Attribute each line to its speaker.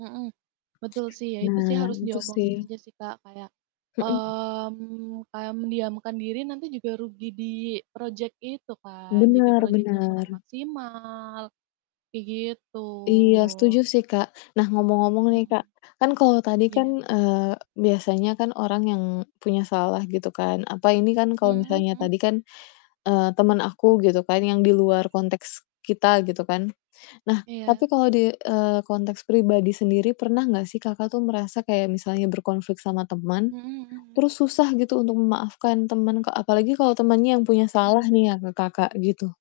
Speaker 1: Mhm, betul sih ya, itu sih
Speaker 2: Nah
Speaker 1: harus
Speaker 2: itu sih.
Speaker 1: diomongin aja sih, Kak, kayak
Speaker 2: Mhm.
Speaker 1: mmm, mendiamkan diri nanti juga rugi di project itu kan, jadi
Speaker 2: Bener
Speaker 1: projectnya kurang
Speaker 2: bener.
Speaker 1: maksimal, kayak gitu.
Speaker 2: Iya setuju sih, Kak. Nah, ngomong-ngomong nih, Kak,
Speaker 1: Mhm.
Speaker 2: kan kalau tadi kan,
Speaker 1: Iya.
Speaker 2: eee, biasanya kan orang yang punya salah gitu kan. Apa ini kan kalau
Speaker 1: Mhm
Speaker 2: misalnya
Speaker 1: mhm.
Speaker 2: tadi kan, eee, temen aku gitu kan yang di luar konteks kita gitu kan. Nah, tapi
Speaker 1: Iya.
Speaker 2: kalau di, eee, konteks pribadi sendiri pernah gak sih, Kakak, tuh merasa kayak misalnya berkonflik sama temen,
Speaker 1: Mhm mhm mhm.
Speaker 2: terus susah gitu untuk memaafkan temen ke apalagi kalau temennya yang punya salah
Speaker 1: Hmm.
Speaker 2: nih ya ke Kakak, gitu?